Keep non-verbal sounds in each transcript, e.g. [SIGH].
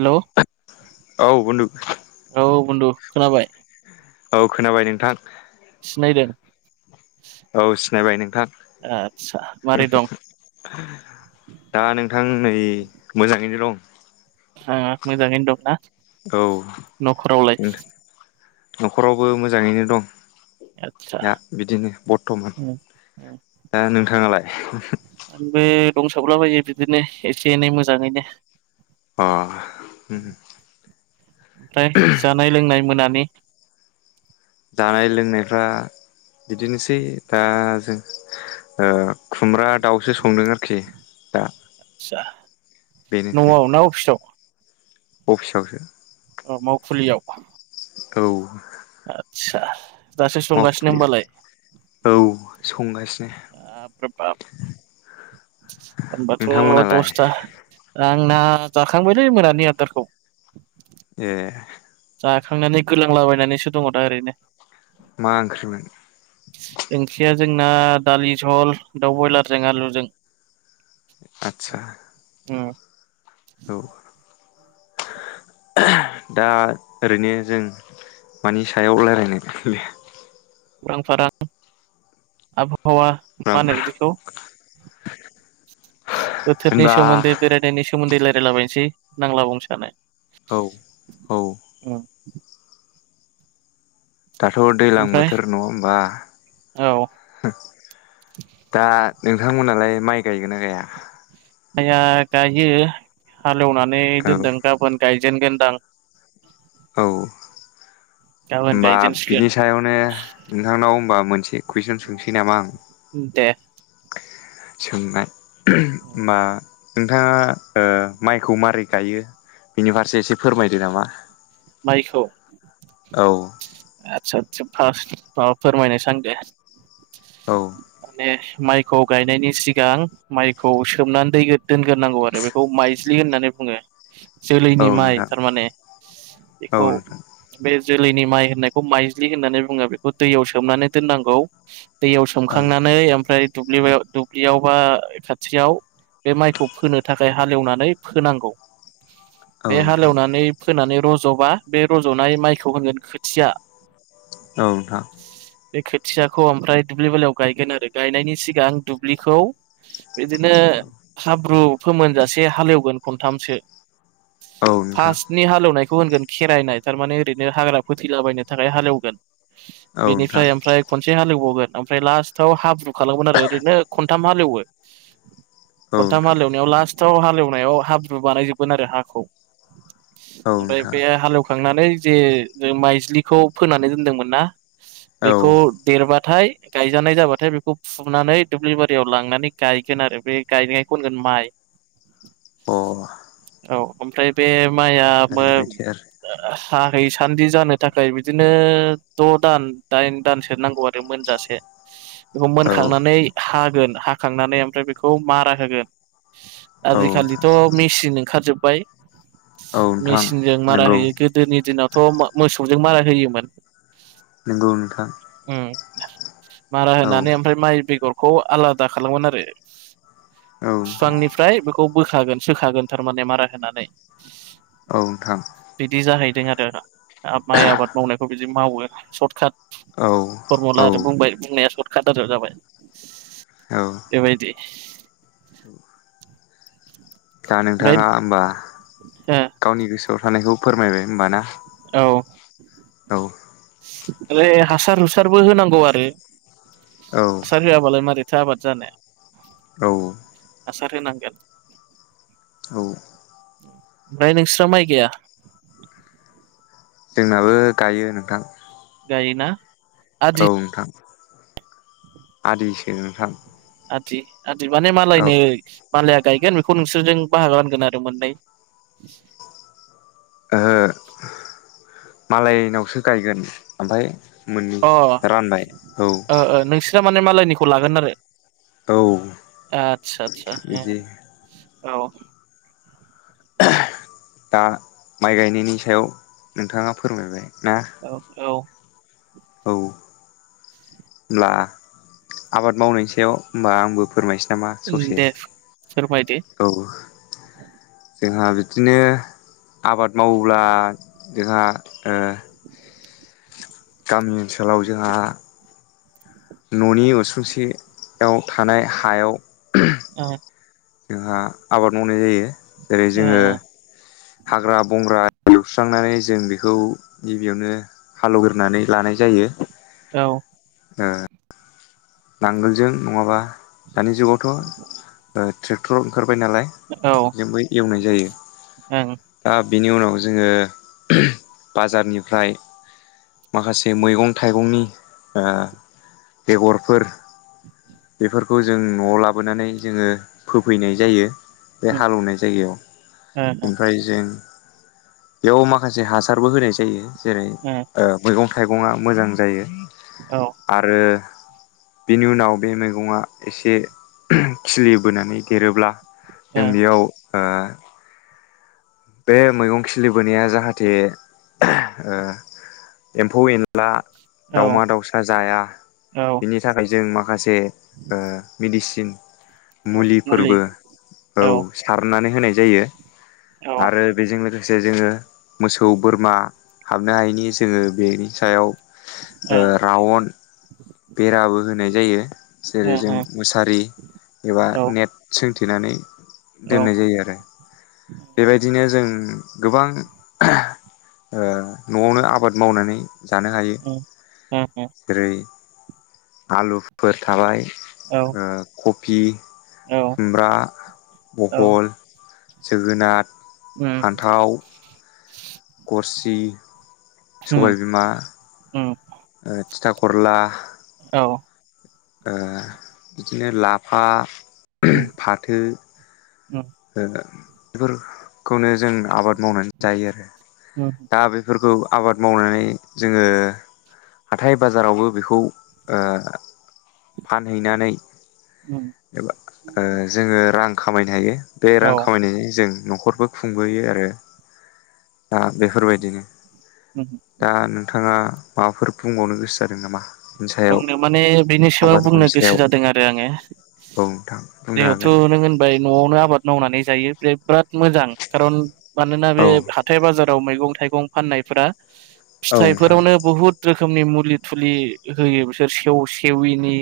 Hello. औ बुन्दु बुन्दु खोनाबाय? औ खोनाबाय नोंथां। सिनायदों? औ सिनाइबाय नोंथां। आदसा मारै दं [INAUDIBLE] दा नोंथां नै मोजाङैनो दं। हो मोजाङैनो दंना? औ न'खरावलाय नोंथ नखरावबो मोजाङैनो दं। आदसा दा बिदिनो बरथमान। दा नोंथाङालाय? आंबो दंसाबलाबायो बिदिनो एसे एनै मोजाङैनो। अ [INAUDIBLE] ओमफ्राय जानाय लोंनाय मोनान नि जानाय लोंनायफ्रा बिदिनोसै दा जों। ओ खुमब्रा दाउसो संदों आरखि दा। आदसा नवाव ना अफिसाव? अफिसाव सो। औ मावखुलियाव। औ। आतसा। मावखुलियाव औ संगासिनो। बाब रा बाब होमबाथ नोंथांमोनालाय दसथा आ आंना जाखांबायलै मोनानि आदार खौ। एह। जाखांनानै गोलांला बायनानैसो दङ दा ओरैनो। मा ओंख्रिमोन। ओंख्रिया जोंना दालि जहल दाउ बयलारजों आलुजों। आदसा। उम। औ। ओह दा ओरैनो जों। मानि सायाव रायलायनाय लो। उरां फारां आबहावा रां मा होनो भारा बिदिखौ बोथोरनि होनबा सोमोन्दै बेरायनायनि सोमोन्दै रायलायलाबायनोसै नांला बुं सानो औ औ दाथ' दैलां ओमफ्राय बोथोर नङा होमबा औ दा नोंथांमोनहालाय माइ गायगोन ना गाया आइया गायो हालेवनानै औ दोनदों गाबोन गाय जेनगोनदां औ। होमबा गायजेनसिगोन बिनि सायावनो नोंथांनाव होनबा मोनसे कुइसन सोंसै नामा आं? दे। सोंनाय होमबा नोंथाङा ओ माइखौ मारै गायो? बिनि फारसे एसे फोरमायदो नामा। माइखौ औ [UNINTELLIGIBLE] पास माबा फोरमायनो सान दे औ माने [UNINTELLIGIBLE] माइखौ गायनायनि सिगां माइखौ सोमनानै दोनग्रोनांगौ आरो बेखौ माइ ज्लि होननानै बुङो औ जोलैनि माइ नोंथां थारमाने औ बेखौ नोंथां बे जोलैनि माइ होननायखौ माइज्लि होननानै बुङो बेखौ दैयाव सोमनानै दोननांगौ दैयाव औ सोमखांनानै ओमफ्राय दुब्लि दुब्लियाव बा खाथियाव बे माइखौ फोनो थाखाय हालेवनानै फोनांगौ औ बे नोंथां हालेवनानै फोनानै रज रज'बा बे रज'नाय माइखौ होनगोन खोथिया औ नोंथां बे खोथियाखौ ओमफ्राय दुब्लि बालियाव गायगोन आरो गायनायनि सिगां आं दुब्लिखौ बिदिनो हाब्रु फोमोनजासे हालेवगोन खनथामसो औ नोंथां औ नोंथां फासटनि हालेवनाय बेखौ होनगोन खेरायनाय थारमाने ओरैनो हाग्रा फोथैलाबायनो थाखाय हालेवगोन औ बेनिफ्राय ओमफ्राय खनसे हालेवबावगोन ओमफ्राय लास्टाव हाब्रु खालामगोन आरो ओरैनो खनथाम ह खथाम नोंथां हालेवनायाव लासथ याव हालेवनायाव हाब्रु बानायजोबगोन आरो हाखौ औ ओमफ्राय नोंथां बे हालेवखांनानै जे माइज्लि खौ फोन्नानै दोनदोंमोना बेखौ औ देरबा थाय गायजानाय जाबाथाय बेखौ फुनानै दुब्लि बारियाव लांनानै गायगोन आरो बे गायनाय खौ होनगोन माइ अ'। औ ओमफ्राय बे माइआ ओरैबायदि आरो हाहै सान्दि जानो थाखाय बिदिनो द' दान दाइन दानसो नांगौ आरो मोनजासे। बेखौ औ मोनखांनानै हागोन हाखांनानै ओमफ्राय बेखौ मारा होगोन। औ आजिखालिथ' मेसिन ओंखारजोबबाय। नोंथां मेचिनजों मारा नंगौ होयो गोदोनि दिनावथ' मोसौजों मारा होयोमोन। नंगौ नोंथां। उम मारा औ होनानै ओमफ्राय माइ बेगरखौ आलादा खालामगोन आरो नोंथां बिफांनिफ्राय बेखौ बोखागोन सोखागोन थारमाने मारा होनानै। औ नोंथां बिदि जाहैदों आरो माइ आबाद मावनायखौ बिदि मावो सर्ट काट। औ फरमुला औ आरो बुंबाय बुंनाया सर्टकाट आरो जाबाय औ बेबायदि दा ओमफ्राय नोंथाङा होमबा गावनि गोसोआव थानायखौ फोरमायबाय होमबा ना? औ। औ। ओरै हासार हुसारबो होनांगौ आरो औ हासार होआबालाय मा रैथो आबाद जानो औ हासार होनांगोन। औ ओमफ्राय नोंस्रा माय गायया? जोंनाबो गायो नोंथां। गायो ना? औ नोंथां आदिसो नोंथां। आदि आदि माने औ मालायनो मालाया गायगोन बेखौ नोंसोरजों बाहागो रानगोन आरो मोननै। ओहो। मालायनावसो गायगोन ओमफ्राय मोननै अ ओ रानबाय औ ओ नोंस्राना माने मालायनिखौ लागोन आरो। औ। आतसा आतसा बिदि उम्म औ। दा माइ गायनायनि सायाव नोंथाङा फोरमायबाय। ना औ औ। औ होनब्ला आबाद मावनायनि सायाव होनोमबा आंबो फोरमायसै नामा उम ससे दे फोरमायदो औ जोंहा बिदिनो आबाद मावोब्ला जोंहा ओ गामि ओनसोलाव जोंहा न'नि उसुंसेयाव थानाय हायाव ओ जोंहा आबाद मावनाय जायो जेरै ओ जोङो हाग्रा बंग्रा एउस्रांनानै जों बेखौ गिबियावनो हालेवग्रोनानै लानाय जायो। औ। ओ नांगोलजों नङाबा दानि जुगावथ' ओ ट्रेक्टर ओंखार बाय नालाय औ ओं बेजोंबो एवनाय जायो दा बेनि उनाव जोङो बाजारनिफ्राय माखासे मैगं थाइगंनि ओ बेगर फोर बेफोरखौ जों न'आव लाबोनानै जोङो फोफैनाय जायो। बे उम हालेवनाय जायगायाव ओमफ्राय जों बेयाव माखासे हासारबो होनाय जायो जेरै ओ मैगं थाइगंङा मोजां जायो ओ आरो बेनि उनाव बे मैगङा एसे खिलिबोनानै देरोब्ला जों बेयाव ओ बे मैगं खिलिबोनाया जाहाथे ओ एम्फौ ए ला ओ औ ओ दावमा- दाउसा जाया औ बिनि थाखाय जों मा माखासे ओ मेडिसिन औ मुलि मुलिफोरबो औ सारनानै होनाय जायो ओ जे जोङो मोसौ बोरमा हाबनो हायिनि जोङो बेनि सायाव ओ रावन बेराबो होनाय जायो जेरै जों मुसारि एबा नेट सोंथेनानै ओ दोन्नाय जायो आरो बेनो जों गोबां ओ न'आवनो आबाद मावनानै जानो हायो औ उम जेरै आलुफोर थाबाय ओ कबि, ओ औ खुमब्रा, बहल जोगोनाथ उ गरसि, उम सबायबिमा उम थिथा करला औ ओ बिदिनो लाफा, उम फाथो उम ओ बेफोरखौनो जों आबाद मावनानै जायो उम दा बेफोरखौ आबाद मावनानै जोङो हाथाइ बाजारावबो बेखौ ओ फानहैनानै उम एबा ओ जोङो रां खामायनो हायो बे औ रां खामायनायजों जों न'खरबो खुंबोयो आरो दा बेफोरबायदिनो हुम हुम दा नोंथाङा माबाफोर बुंबावनो गोसो जादों नामा बेनि सायाव बुंनो माने बिनि सायाव आबाद बुंनो मावनायनि गोसो सायाव जादों आरो आङो औ नोंथां बुंनो जेहथ' हागोन नों होनबाय न'आवनो आबाद मावनानै जायो बे बिराद मोजां खारन मानोना औ बे हाथाय बाजार आव मैगं- थाइगं फाननायफोरा औ नोंथां फिथाइफोरावनो बुहुत रोखोमनि मुलि- थुलि होयो बिसोर सेव सेविनि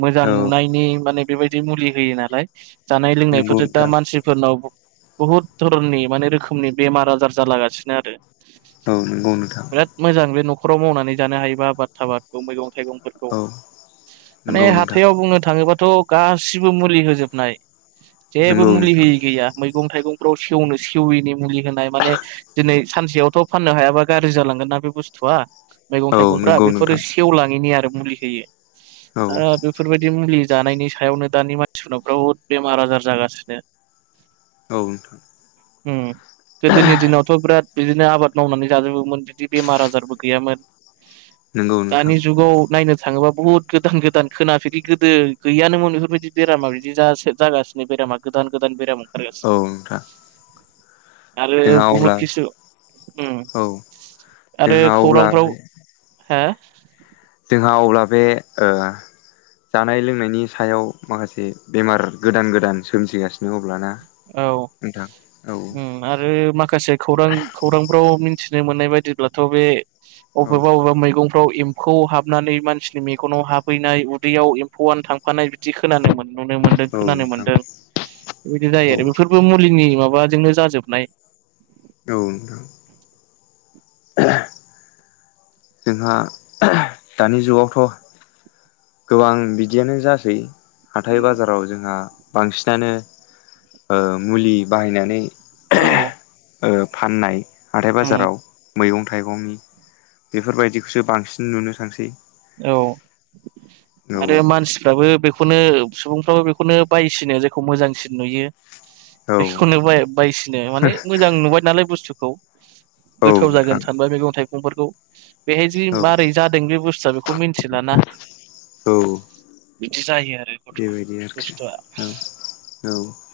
मोजां औ नुनायनि माने बेबायदि मुलि होयो नालाय जानाय नंगौ लोंनायफोरजों दा नोंथां मानसिफोरनाव बुहुत धरननि माने रोखोमनि बेमार आजार जालागासिनो आरो औ नोंगौ नोंथां बिराद मोजां बे न'खराव मावनानै जानो हायोबा आबाद थाबादखौ मैगं- थाइगंखौ थाइगंफोरखौ औ माने नंगौ नोंथां हाथायाव बुंनो थाङोबा थ' गासिबो मुलि होजोबनाय जेबो नंगौ मुलि नोंथां होयि गैया मैगं मैगं - थाइगंफ्राव सेवनो सेविनि मुलि होनाय माने दिनै सानसेयावथ' फाननो हायाबा गाज्रि जालांगोन ना बे बुस्थुआ मैगं औ थाइगंफ्रा नंगौ बेफोर नोंथां नि आरो मुलि औ होयो ओ बेफोरबायदि मुलि जानायनि सायावनो दानि मानसिफोराव बिराद बेमार -आजार जागासिनो औ नोंथां उम गोदोनि दिनावथ' बिराद बिदिनो आबाद मावनानै जाजोबोमोन बिदि बेमार आजारबो गैयामोन नोंगौ दानि जुगाव नायनो थाङोबा बुहुत गोदान गोदान खोनाफेरि गोदो गैयानोमोन बेफोरबायदि बेरामा बिदि जासो जागासिनो बेराम मा गोदान गोदान बेराम ओंखार औ नोंथां आरो जोंहा बहुत अब्ला किसु उम औ आरो जोंहा अब्ला बे खौरांफोराव हा हा अब्ला बे ओ जानाय लोंनायनि सायाव माखासे बेमार गोदान गोदान सोमजिगासिनो अब्लाना औ नोंथां औ उम आरो माखासे खौरां खौरांफोराव मिथिनो मोननाय बायदिब्लाथ' बे औ अबेबा अबेबा मैगं फाव एम्फौ हाबनानै मानसिनि मेगनाव हाबहैनाय उदैयाव एम्फौआनो थांफानाय बिदि खोनानो मोनो नुनो मोनदों औ खोनानो नोंथां मोनदों बेबायदि जायो औ आरो बेफोरबो मुलिनि माबा जोंनो जाजोबनाय औ नोंथां [UNINTELLIGIBLE] जोंहा दानि जुगावथ' गोबां बिदियानो जासै हाथाइ उम बाजाराव जोंहा बांसिनानो ओ मुलि बाहायनानै औ ओ फाननाय हाथाइ उम बाजाराव मैगं थाइगंनि बेफोरबायदिखौसो बांसिन नुनो थांसै औ आरो औ मानसिफ्राबो बेखौनो सुबुंफ्राबो बेखौनो बायसिनो जायखौ मोजांसिन नुयो औ बेखौनो बाय बायसिनो माने मोजां नुबाय नालाय बुस्थुखौ औ गोथाव जागोन नोंथां सानबाय मैगं थाइगंफोरखौ बेहाय जि औ मारै जादों बे बुस्थुआ बे खौ मिनथिला ना। औ बिदि जायो आरो गथ' बेबायदि आरोखि बुस्थुआ औ औ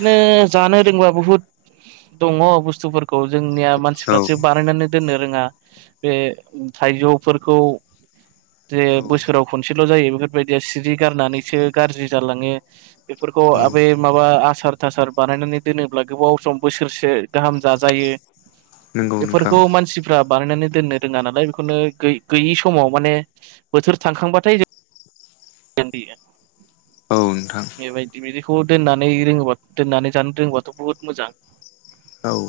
दिनो जानो रोंबा बुहुत दङ बुस्थुफोरखौ जों निया मानसिफ्रासो बानायनानै दोननो रोङा बे थाइजौफोरखौ जे औ औ बोसोराव खनसेल' जायो बेफोरबायदिया सिरि गारनानैसो गारजि जालाङो बेफोर खौ औ आबे माव बा आसार थासार बानायनानै दोनोब्ला गोबाव सम बोसोरसे गाहाम जाजायो। नंगौ नोंथां बेफोरखौ मानसिफ्रा बानायनानै दोननो रोङा नालाय बेखौनो गै-गैयि समाव माने बोथोर थांखांबाथाय औ [UNINTELLIGIBLE] नोंथां बेबायदि बिदिखौ दोननानै रोङोबा दोननानै जानो रोङोबाथ' बुहुद मोजां। [INAUDIBLE] औ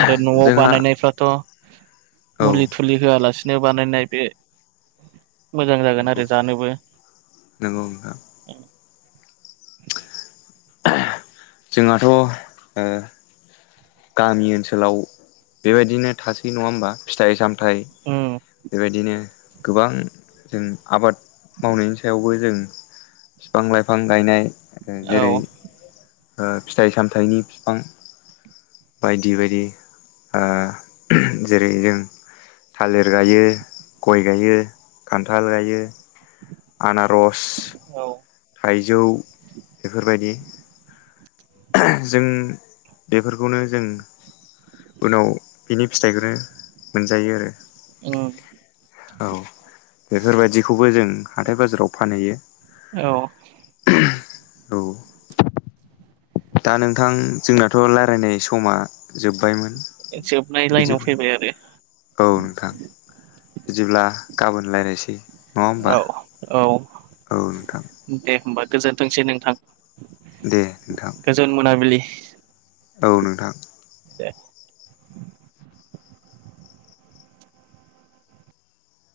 आरो न'आव जोंहा बानायनायफ्राथ' औ मुलि थुलि होआलासिनो बानायनाय बे मोजां जागोन नंगौ आरो जानोबो। [INAUDIBLE] नंगौ नोंथां जों हाथ' गामि ओनसोलाव बेबायदिनो थासै नङा होमबा फिथाइ साम थाइ उम बेबायदिनो गोबां जों आबाद मावनायनि सायावबो जों फिफां लाइफां गायनाय ओ औ जेरै फिथाइ ओ सामथाइनि फिफां बायदि बायदि ओ जेरै जों थालिर गायो गय गायो खान्थाल गायो आनारस औ। थाइजौ बेफोरबायदि जों बेफोरखौनो जों उनाव बिनि फिथाइखौनो मोनजायो आरो। उम। औ बेफोरबायदिखौबो जों हाथाय बाजाराव फानहैयो। औ औ। दा नोंथां जोंनाथ' लायरायनाय समा जोबबायमोन। जोबनाय लाइनाव फैबाय आरो। औ नोंथां बिदिब्ला गाबोन लायरायसै। औ औ नोंथां दे होमबा। गोजोनथोंसै नोंथां दे नोंथां गोजोन मोनाबिलि। औ नोंथां। दे।